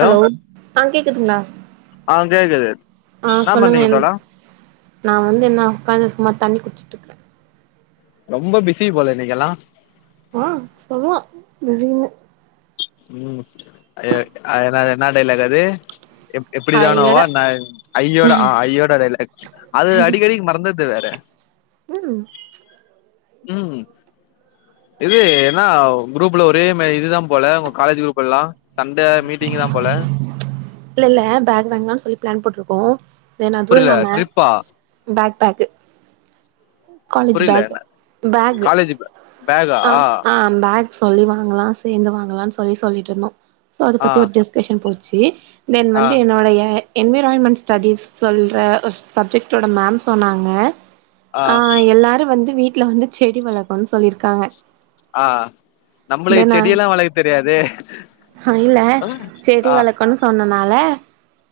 hello ஆ கேக்குதுங்ளா ஆ கேக்குது ஆ என்னா சொல்லுங்க பண்றீங்க என் தோழா நா வந்து என்னா உக்காந்து சும்மா தண்ணி குட்ச்சிட்ருக்கே ரொம்ப பிசி போல இன்னிக்கெல்லா ஆ சும்மா பிஜிங்க உம்முஸ்ட் அயே அயான்னா என்னா டைலாக் அது எப்புடி தானவோ ஐயடா நைன் ஐயோடா ஆ ஐயோட டய்லாக் அது அடிக்கடிக் மறந்தத்து வேற ம் ம் இது என்னாவ் க்ரூப்ல ஒரே மெய் இதுதாம் போல உங்க காலேஜ் க்ரூப் எல்லா சண்டே மீட்டிங்கிதா போல இல்ல இல்ல பேக் வேங்லான் சொல்லி ப்ளான் பட்ருக்கோ தென் அதுவு புரில இல்லாம ட்ரிப்பா பேக் பேக்கு காலேஜ் புரில பேக் பேக்கு காலேஜ் அ ஆ பேக் சொல்லி வாங்கலா சேந்து வாங்கலான் சொல்லி சொல்லிட்ருந்தோ சோ அத பத்தி ஒரு ஆ கெஸ் கெஷன் போச்சி தென் வந்து என்னோடைய என்விரான்மெண் ஸ்டடிஸ் சொல்ற ஒர்ஸ் சப்ஜெக்ட்டோட மேம் சொன்னாங்க ஆ எல்லாரு வந்து வீட்ல வந்து செடி வளக்கனு சொல்லிர்க்காங்க ஆ நம்ளை செடியெல்லா வளை தெரியாதே இல்ல அ செடி ஆ வளர்க்கன்னு சொன்னனால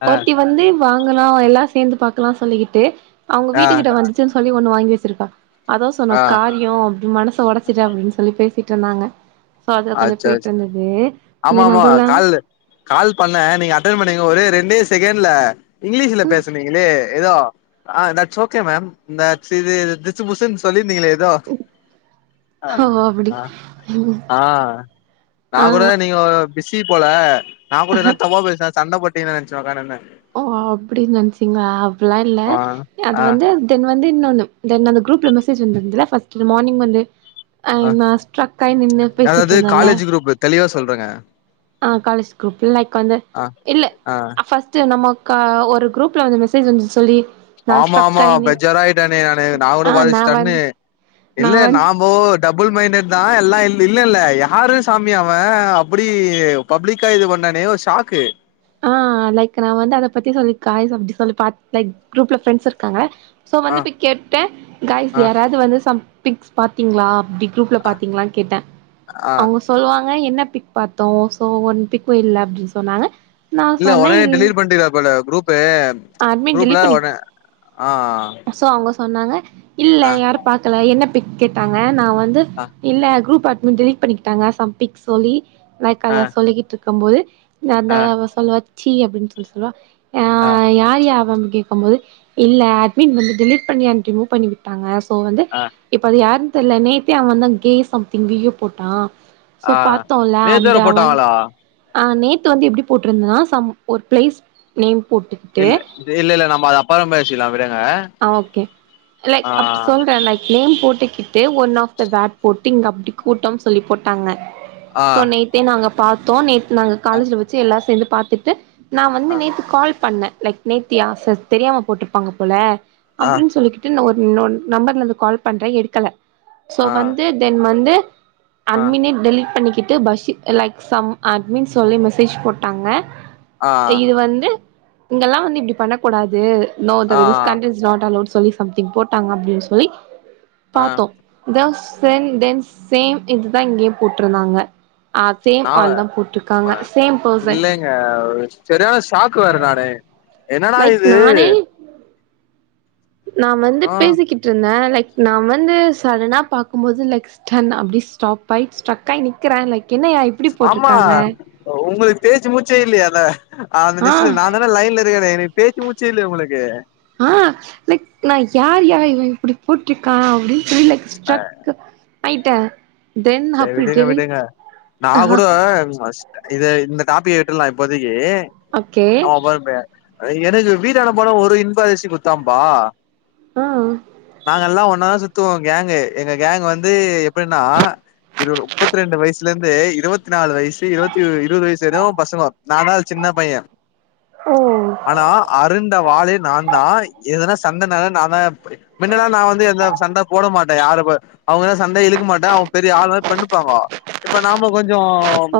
ஆ ஒருத்தி வந்து வாங்கலோ எல்லா சேந்து பாக்கலா சொல்லிக்கிட்டு அவங்க ஆ வீட்டு கிட்ட வந்துச்சுன் சொல்லி ஒண்ணு வாங்கி வச்சிருக்கா அதொவ் சொன்ன ஆ காரியோ அப்டி மனச ஒடச் ச்சிட்டா அப்டின் சொல்லி பேசிட்ருந்தாங்க சோ அதுல கொஞ்சு அச்சோ போயிட்ருந்ததே ஆமா தென் ஆமா அதுல்லாம் கால் கால் பண்ண நீங்க அட்டன் பண்ணீங்கோ ஒரே ரெண்டே செகெண்ல இங்லீஷுல ம் பேஸ் சொன்னீங்கிளே ஏதோ ஆ தட்ஸ் ஷஓகே தட்ஸ் இது திசு புசுன் சொல்லிர்ந்தீங்களே எதோ ஹஷோ அப்படி ஹின் ஆ நா கூட நீங்கோ பிஸி போல நா கூட என்னா தப்பா பேஸ்னாத் சண்ட போட்டின்னன்ச்சு ஒக்காருந்த ஓ அப்படின் நென்ச்சீங்கா அப்புல்லா இல்ல ஆ அது ஆ வந்தும் தென் வந்து இன்னொன்னு தென் அந்த க்ரூப்ல மெசேஜ் வந்துந்துல ஃபஸ்ட்லு மார்னிங் வந்து அ ஆ நா ஸ்ட்ரக்கை நின்னு அதாவது பேசிட்ருந்தல காலேஜ் குரூப் தெளிவா சொல்றேங்க ஆ காலேஜ் க்ரூப் லைக் வந்து ஆ இல்லே ஆ அ ஃபஸ் ச்ச நமக்கா ஒரு க்ரூப்ல வந்து மெசேஜ் வந்து சொல்லி நா ஆமா ஸ்ட்ரக் ஆமா ஆயி நின் பெஜ்ஜார ஆய்ட்ட நி ஆனு நா கூட ஆ நா போதிச்ட்டன்னு வந்து நா இல்ல வந்து நாம்போட் டபுள் மைண்டட் தா எல்லா இல் இல்லல்ல யாரு சாமி அவெ அப்படியுவ் பப்ளிக்கா இது பண்ணனே ஒர் ஷாக்கு ஆ லைக் நா வந்து அத பத்தி சொல்லி காய்ஸ் அப்டி சொல்லி பா லைக் குரூப்ல ஃப்ரெண்ட்ஸ் இருக்காங்க சோ ஆ வந்துட்டு கேட்டே காய்ஸ் ஆ யாராவது வந்து சம் பிக்ஸ் பாத்தீங்களா அப்டி குரூப்ல ஆ பாத்தீங்களான்னு கேட்டே ஆ அவுங்கோ சொல்லுவாங்க என்ன பிக் பாத்தோ ஸோ ஒன் பிக்கும் இல்ல அப்டின்னு சொன்னாங்க நா இல்ல சொன்னே உடனே இல் டெலிட் பண்ணிட்டீங்க போல குரூப்பு அட்மின் குரூப்ல டெலிட் பண்ணி உட ஆ ஆ அதுனால இல்ல யாரு பாக்கல என்ன பிக் கேட்டாங்க நா வந் து ஆ இல்ல குரூப் அட்மின் டெலிட் பண்ணிக்கிட்டாங்க சம்திங் சொல்லி லைக் ஆ அத சொல்லிகிட்டு இரு க்கும் போது இல்ல அந்த ஆ அவ சொல்வா ச்சீ அப்டின்னு சொல்லி சொல்லுவா ஆ ஆ யார்யா அவ கேட்கும் போது இல்ல அட்மின் வந்து டெலிட் பண்ணி அண்ட் ரிமூவ் பண்ணி விட் டாங்க சோ வந்து ஆ இப்ப அது யாருன்னு தெரியல நேத்தே அவன் வந்து கேய்ஸ் சம்திங் வீடியோ போட்டா சோ ஆ பாத்தோம்ல நேத்து அந்த வேற அவன் போட்டாங்களா அ நேத்து வந்து எப்டி போட்ருந்தா சம் ஒரு பிளேஸ் நேம் போட்டுக்கிட்டு இல் இல்ல இல்ல நம்ம அத அப்பறோ பேசிகலா விடுங்க ஆ ஓகே லைக் ஆ அப் சொல்றேன் லைக் நேம் போட்டுக்கிட்டு ஒன் ஆஃப் த வேட் போட்டிங் அப்டி கூட்டம் சொல்லி போட்டாங்க ஆ சோ நேத்தே நாங்க பாத்தோ நேத்து நாங்க அ காலேஜ்ல வச்சு எல்லா சேர்ந்து பாத்துட்டு நா வந்து அ நேத்து கால் பண்ணே லைக் நேத்தியா ச தெரியாம போட்ருப்பாங்க போல ஆ அப்டின்னு சொல்லி ட்டு நா ஒரு ஒன் நம்பர்லயிருந்து கால் பண்றே எடுக்கல சோ வந்து ஆ தென் வந்து ஆ அட்மினே டெலிட் பண்ணிகிட்டு பஷி லைக் சம் அட்மீன் சொல்லி மெசேஜ் போட்டாங்க ஆ இது வந்து இங்கெல்லா வந்து இப்டி பண்ணக்கூடாது no there ah is கன்றிஸ் it's not allowed சொல்லி சம்திங் போட்டாங்க அப்டின்னு சொல்லி ஆ பாத்தோ தஸ் சென் தென் சேம் இதுதா இங்கேயு போட்ருந்தாங்க அதே நாவ ஆள் தா போட்ருக்காங்க சேம் பெர்சன் அ செரியான ஷாக்கு வேற நானு என்னன்னா லைக் இது நானே நா வந்து ஆ பேசிக்கிட்ருந்தே லைக் நா வந்து சடனா பாக்கும்போது லைக் ஸ்டன் அப்டி ஸ்டாப் ஆயி் ஸ்ட்ரக் ஆயி நிக்கிறே லைக் என்னயா இப்டி ஆமா போட்ருக்காங்க உங்களுக்கு பேச்சு மூச்சே இல்லைய அத அந்த ஆ நிமிசத்துல நானு நான்தா லைன்ல இருக்கேனே நீ பேச்சு மூச்சே இல்லயே உங்களுக்கு ஆ லைக் நா யார்யா இவ இப்டி போட்ருக்கா அப்டின்னு சொல்லி லைக் ஸ்டரக் ஆயிட்டே தென் செரி அப்டி விடுங்க டெலிட் விடுங்க நா ஆஹா கூட அஸ் இத இந்த டாபிக்க விட்டுர்லா இப்போதைக்கு ஓகே அவ போத பைய எனக்கு வீடான போன ஒரு இன்ப அதிர்ச்சி குடுத்தாம்பா ஆ நாங்க எல்லா ஒன்ன தா சுத்துவோ கேங்கு எங்க கேங்க் வந்து எப்டின்னா இருபது முப்பத்தி ரெண்டு வயசுல இருந்து இருபத்தி நாலு வயசு இருபத்தி இருபது வயசு வரையு பசங்க நா தா சின்ன பையன் ஓ ஆனா அருண்ட வாளே நா தா எதுனா சண்டனாலே நா தா போய் மின்னலா நா வந்து எந்த சண்ட போட மாட்டே யாருப்ப அவங்க சண்டை இழுக்க மாட்டே அவங்க பெரிய ஆளு பண்ணுப்பாங்கோ இப்ப நாமோ கொஞ்சோ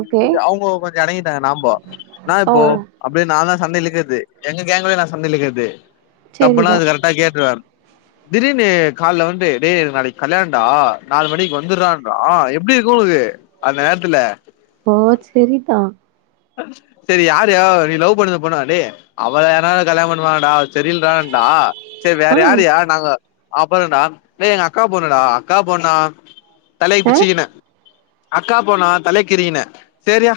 ஓகே அவங்க கொஞ்சோ அடங்கிட்டாங்க நாமோ என்ன ஓ இப்போ அப்டியே நா தா சண்ட இழுக்கிறது எங்க கேங்குலயே நா சண்ட இழுக்கிறது தப்புனா செரிதா அது கரெக்டா கேட்டுருவே திடீர்னு கால வந்து டே எனக்கு நாளைக்கு கல்யாணடா நாலு மணிக்கு வந்துடுறானுற்றா எப்டி இருக்கு உங்களுக்கு அந்த நேரத்துல அப்போ செரிதா செரி யாருயா நீ லவ் பண்ற பொண்ணா டேய் அவள யார்னாது கல்யாண பண்ணுவாங்கடா டே ரீல் தான்டா செரி வேற ஆ யாருயானாங்க அப்பறடா டேய் எங்க அக்கா பொண்ணுடா அக்கா பொண்னா தலைய ஆ பிச்சிக்கினே அக்கா பொண்ணா கலாய்க்றீன்னு செரியா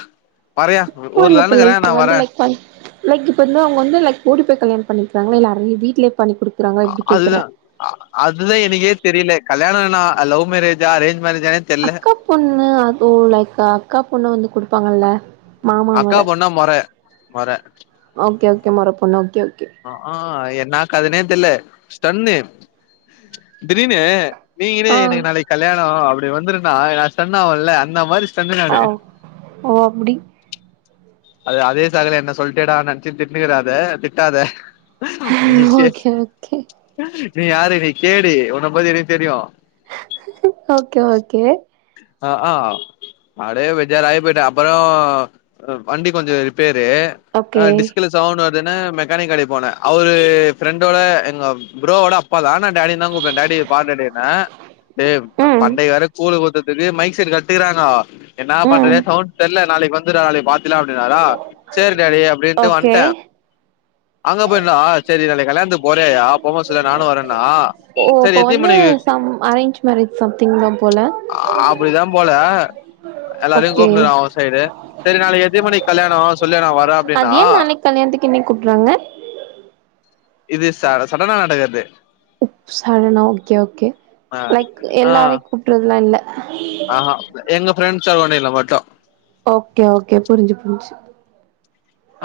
போ இல்ல இப்ப லைக் இப்ப வந்து லைக் பன் லைக் இப்ப வந்து அவங்க வந்து லைக் ஓடி போய் கல்யாண் பண்ணிக்கிறாங்களா இல்ல அவங்க வீட்லே பண்ணி குடு அதுதா அதுதா எனக்கே தெரில கல்யாணோன்னா அது லவ் மேரேஜா அரேஞ்ச் மேரேஜானே தெர்ல அக்கா பொண்ணு அத் ஓ லைக் அக்கா பொண்ண வந்து குடுப்பாங்கல்ல மாமா மொற அக்கா பொண்ணா மொற மொற ஓகே ஓகே மொற பொண்ணு ஓகே ஓகே அ ஆ என்னா கதன்னே தெர்ல ஸ்டன்னு திடீர்னு நீங்களே ஆ எனக் நாளைக்கு கல்யாணோ அப்டி வந்துருன்னா நா ஸ்டன் ஆவல்ல அந்த மாரி ஸ்டன்னு ஆ நானு ஓ ஓ அப்டி அது அதே சாக்குல என்ன சொல்ட்டியேடான் நெனைச்சு திட்னுக்காத அத திட்டாத முஞ்சிர்ச்சு ஓகே நீ யாரு நீ கேடி உன்ன பத்தி எனக் தெரியு ஓகே ஓகே அ ஆ ம் அப்டே பேஜாராய் போய்ட்டே அப்பறோ அ வண்டி கொஞ்சோ ரிப்பேரு அ ஓகே டிஸ்க்குல சவுண்ட் வர்துன்னு மெக்கானிக் கடைக் போனே அவுரு ஃப்ரண்டோட எங்க ப்ரோவோட அப்பா தா நா டாடின் தா கூப்டுவே டாடி பாரு டாடினே டே அ ம் மண்டே வேற கூழு ஊத் திடீர் மைக் செட்டு கட்டிக்கிறாங்கோ என்னா ம் பண்றத்னே சவுண்ட் தெர்ல நாளைக் வந்து ர்ரா நாளைக் பாத்திர்லா அப்டினாரா சேரி டாடி அப்டின்ட்டு ஓகே வந்ட்டே அங்க போய் நின்னா செரி நாளைக் கல்யாணத்துக்கு போறியாயா போம்போத் சொல்யா நானு வரேன்னா ஓ சரி இப்ப எத்தினி வந்து மணிக்கு ஆமா அரேஞ்ச் மேரேஜ் சம்திங் தா போல அப்டிதா போல எல்லாரையு ஓகே கூப்டுறா அவ சைடு செரி நாளைக் எத்தின் மணிக் கல்யாணோ சொல்யா நா வ அத ஏ நாளைக் கல்யாண்த்துக் இன்னிக் கூப்ட்றாங்க இது சாட சடனா நடக்கற்து ஓ சடனா ஓகே ஓகே ஆ லைக் எல்லாரை கூப்ட்றதுலா இல்ல ஆஆ எங்க ஃப்ரெண்ட்ஸ் சரவ்ண்டிங்ல மட்டு ஓகே ஓகே புரிஞ்சு போச்சு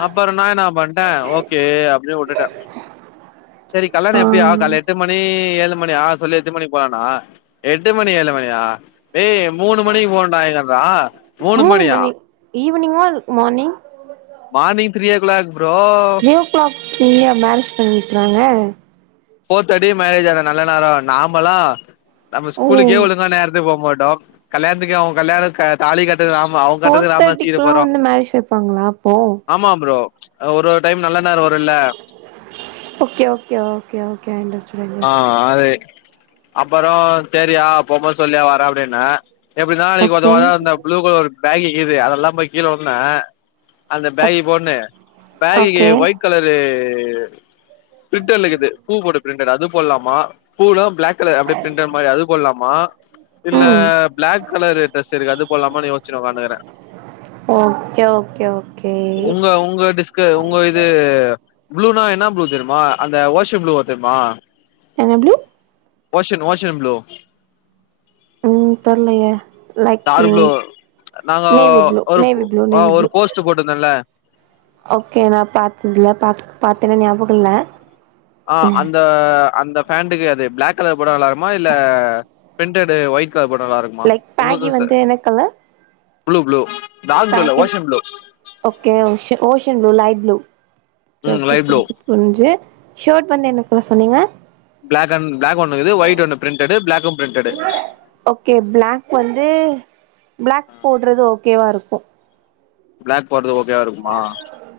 அப்பறோ நா என்னா பண்ட்டே ஓகே அப்டியே வுட்டுட்டே செரி கல்யாணோ ஆ எப்டியா கால்ல எட்டு மணி ஏழு மணியா சொல்லு எட்டு மணிக் போலானா எட்டு மணி, ஏழு மணியா ஏய் மூணு மணிக் போனுன்டா [unintelligible] மூணு மணி evening or morning morning three o'clock bro three o'clock எங்கயா மேரேஜ் பண்ணீர்க்றாங்க ஃபோர் தேட்டிக் மேரேஜ் அது நல்ல நேரோ நாமலா நம்ம ஸ்கூலுக்கே ஓ ஒழுங்கா நேரத்துக் போ மாட்டோ கல்யாணத்துக்கு அவுங் கல்யாணோ க தாலி கட் றக்கு ஆமா அவுங் ஃபோர் கட்றதுக் நாம ஏ சீக்கரோ தேர்ட்டிக்குலா போறோ வந்து மேரேஜ் வைப்பாங்களா அப்போ ஆமா ப்ரோ ஒரு ஒரு டைம் நல்ல நேரோ வருல்ல okay okay okay okay I understand ஆ அது அப்பறோ சேரியா போம் போது சொல்லுயா வரே அப்டின்னே எப்படிதா நாளைக்கு ஓகே உதவாத அந்த ப்ளூ கலர் ஒரு பேக்கிக்குது அதல்லா போய் கீழ [unintelligible] அந்த ஓக் பேகி போட்ணு பேகிக்கு ஓகே ஒயிட் கலரு பிரிண்டர்லுக்குது பூ போட்ட பிரிண்டர் அது போடலாமா பூலா பிளாக் கலர் அப்டியே பிரின்டர் மாரி அது போடலாமா இல்ல ம் பிளாக் கலரு டிரரெஸ் இருக்கு அது போடலாமானு யோஸ்சீன்னு உக்காந்துருக்கற ஓகே ஓகே ஓகே க்கு உங்க இது ப்ளூனா என்ன ப்ளூ தெரிமா அந்த ஓஷம் ப்ளூவ தெரிமா என்ன ப்ளு ஓஷன் ஓஷன் ப்ளூ ம் தெரிலையே டார்க் புளூ நாங்கோ நேவி ப்ளூ ஒரு பு நேவி ப்ளூ நேவி ஒரு ப்ளூ போஸ்ட் போட்ருந்தல்ல ஓகே நா பாத்ததில்ல பா பாத்தேன்னா ஞாபகோ இல்ல ஆ அந்த அந்த பேண்ட்டுக்கு அது பிளாக் கலர் போட்டா நாள்ளாருக்குமா இல்ல பிரிண்ட்டடு ஒயிட் கலர் போட்டா நல்லா இருக்குமா லைக் உங்க பேகி டிரஸு வந்து என்ன colour blue blue dark blue இல்ல baggy ocean blue okay okay ocean blue light blue okay ம் ஓகே லைட் ப்ளூ புரிஞ்சிது ஒஞ்சு ஷர்ட் வந்து என்ன கலர் சொன்னீங்க பிளாக் அண்ட் பிளாக் ஒண்ணு இருக்குது ஒயிட் ஒன்னு printed black printed okay black வந்து பிளாக் போடுறது ஓகேவா இருக்கு பிளாக் போடுறது ஓகோ வா இருக்குமா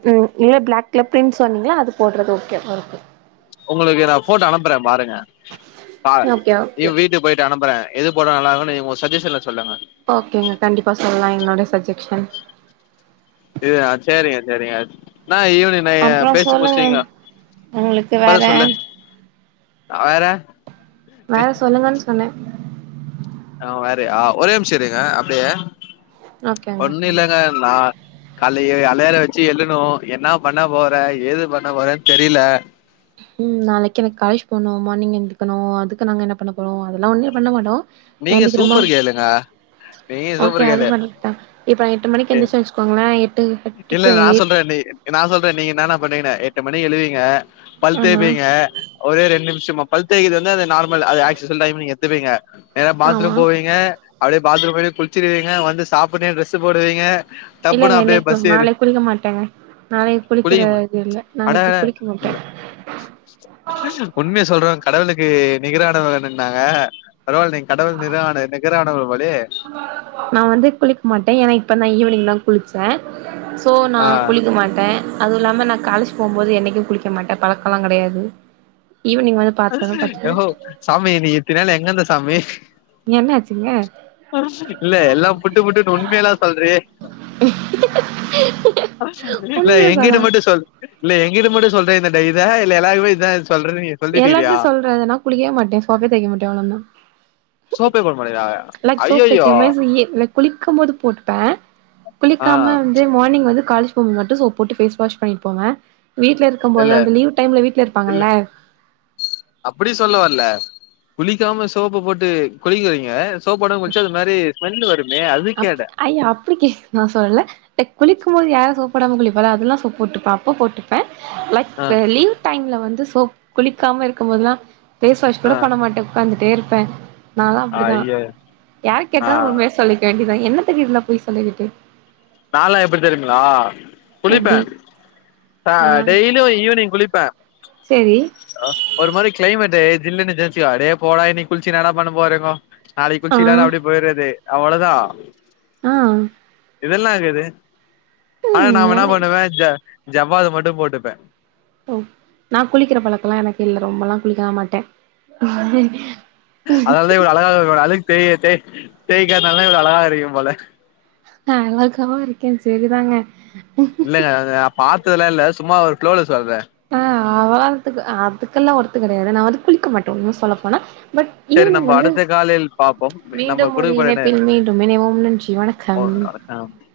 ம் இல்ல பிளாக்ல பிரிண்ட் சொன்னிங்ள அது போடுறது ஓகே வா இருக்கு உங்களுக்கு நா போட்டோ அனுப்பறே பாருங்க பார் ஓகே ஓகே இவ் வீட்டுக்கு போயிட்டு அனுப்பறே எது போட்டா நல்லாருக்குன்னு உங்க சஜ்ஜசன்ல சொல்லுங்க ஓகேங்க கண்டிப்பா சொல்லா என்னோட சஜெக்ஷன் இது சேரிங்க சேரிங்க நா ஈவினி நீங்க அப்றோ பேசி சொல்லுங்க முடிஸ்ட்டிங்கோ உங்களுக்கு அப்பறோ வேற சொல்லு வேற மேல சொல்லுங்கன்னு சொன்னே ஆ வேற யா ஒரே நிம்ஷோ இருங்க அப்டியே ஓகேங்க ஒண்ணு ஓகேங்க இல்லங்க நா கால்லயே அழாரோ வெச்சு எழுணு என்ன பண்ண போற ஏது பண்ண போறேன் தெரீல ம் நாளைக்கு எனக்கு காலேஜ் போணு மார்னிங் எந்திரிக்கணு அதுக்கு நாங்க என்ன பண்ண போறோ அதல்லா ஒன்னுமே பண்ண மாட்டோ நீங்க ஏந்திக்கிறோமா சூப்பர் கேளுங்க நீங்க ஓகே சூப்பர் அது கேளு பண்ணிட்டா இப்ப எட்டு மணிக்கு எந்திர்ச்சே வெச் கொங்களோ இல்ல நா சொல்றே நீ நா சொல்றே நீங்க என்ன என்னா பண்ணுவிங்கன்னு எட்டு மணிக்கு எழுவீங்க பல் ஆமா தேப்பீங்க ஒரே ரேண் நிமுஷமா பல் தேக்கறது வந்து அது நார்மல் அது ஆக்சுஸ்வல் டைம் நீங்க எத்துப்பீங்க நேரா ஆமா பாத்ரூம் போவீங்க அப்டியே பாத்ரூம் [unintelligible] குளிச்சிருவீங்க வந்து சாப்புனே டிரெஸு போடுவீங்க டப்புன்னு அப்டியே பஸ் ஏறு நாளை குளிக்க மாட்டேங்க நாளைக்கு குளிக்கற குளிக்குங்க இது இல்ல அட நாளைக்கு அட குளிக்க மாட்டே இந்த உண்மைய சொல்றவ கடவளுக்கு நிகரானுவங்கன்னாங்க பரவால்ல நீங்க கடவுள் நிரான நிகரானவர் போலயே நா வந்து குளிக்க மாட்டே ஏன்னா இப்ப நா ஈவினிங் தா குளிச்ச சோ நா ஆ குளிக்க மாட்டே அதுவு இல்லாம நா காலேஜ் போம்போது என்னைக்கு குளிக்க மாட்ட பழக்கல்லா கெடையாது ஈவினிங் வந்து பாத்தோன பாத்துக்குவே ஓ சாமி நீ இத்தின் நாள் எங்க இருந்த சாமி என்ன ஆச்சுங்க இல்ல எல்லா புட்டு புட்டுனு உண்மையலா சொல்றயே இல்ல உண்மைய எங்கிட்ட சொல்லே மட்டும் சொல் இல்ல எங்கிட்ட மட்டும் சொல்றேயா இந்த டை இத இல்ல எல்லாக்ருகுமே இதான் சொல்லறி எல்லாத்தையும் சொல்றதுனா குளிக்கவே மாட்டேன் சோப்பே தேய்க்க மாட்டும்ன் அவ்ளோ தான் சோப்பே போட மாட்டியா ஐயையோ [unintelligible] [inaudible] குளிக்கும் மோது போட்டுப்பேன் ஆ குளிக்காம வந்து மார்னிங் வந்து காலஜ் போம்மோது மட்டும் சோப் போட்டு ஃபேஸ் வாஷ் பண்ணிட்டு போவேன் வீட்ல இருக் கும் இல்ல போது அந்த லீவ் டைம்ல வீட்ல இருப்பாங்கல்ல அப்படி சொல்ல வரல குளிக்காம சோப்ப போட்டு குளிக்கறீங்க சோப்பு போடாம குளிச்சா அது மாரி ஸ்மெல்லு வரும் அப்ப ஐ அப் ப்டிக்கே நான் சொல்லல குளிக்கும்மோது யாரும் சோப்போடாம குளிப்பா அதெல்லாம் சோப்போட்டுப்ப அப்ப போட்டு லைக் ஆ லீவ் டைம்ல வந்து சோப் குளிக்காம இருக்கும்மோதல்லாம் ஃபேஸ் வாஷ் கூட ஆ பண்ண மாட்டேன் உட்காந்துட்டே இருப்பேன் நானலாம் அப்டிதான் ஐய யாரு ஆ கேட்டாலும் சொல்லிக்க வேண்டிதான் என்னத்துக்கு இதலாம் பொய் சொல்லிக்கிட்டு நாலாம் எப்படி தெரியுங்களா எப்டி குளிப்பன் அ டெய்லியும் ஈவினிங் குளிப்பன் செரி ஒரு மாரி கிளைமேட் ஜில்லன்னு இந்துச்சுன்னு வச்சுக்கோ அடே போடா இனி குளிச்சு ன்நாடா பண்ணபோறீங்கோ நாளைக்கு ஆ குளிச்சிகிலான்னு அப்டி போயிடுறது அவ்வளவுதான் ம் இதெல்லாம் இருக்குது ஆனா ம் நான் என்ன என பண்ணுவேன் ஜ ஜவாத் மட்டும் போட்டுப்பேன் ஓ நான் குளிக்கிற பழக்க எல்லாம் எனக்கு இல்ல ரொம்பல்லாம் குளிக்கலாம் மாட்டன் அதனால தான் இவ்வளவு அழகா இரு அழுக்கு தேய்க் தேய்காததுனாதான் இவ்வளவு அழகா இருக்கீங்க போல நான் அழகாவா இருக்கேன் செரிதாங்க இல்லங்கான் நா பாத்ததலாம் இல்ல சும்மா ஒரு ஃபளோல சொல்றேன் ஆ அவ அதுக்கு அதுக்கெல்லாம் ஒர்த் கிடையாது நான் வந்து குளிக்க மாட்டேன் உண்மைய சொல்லப்போனா பட் செரி ஈவினிங் நம்ம வந்து அடுத்த காலில் பாப்போம் நம்ம மீண்டும் ஒரு குடுக்கப்பட்ட நே இணைப்பில் மீண்டும் இனைவோம் நன்றி வணக்கம் அ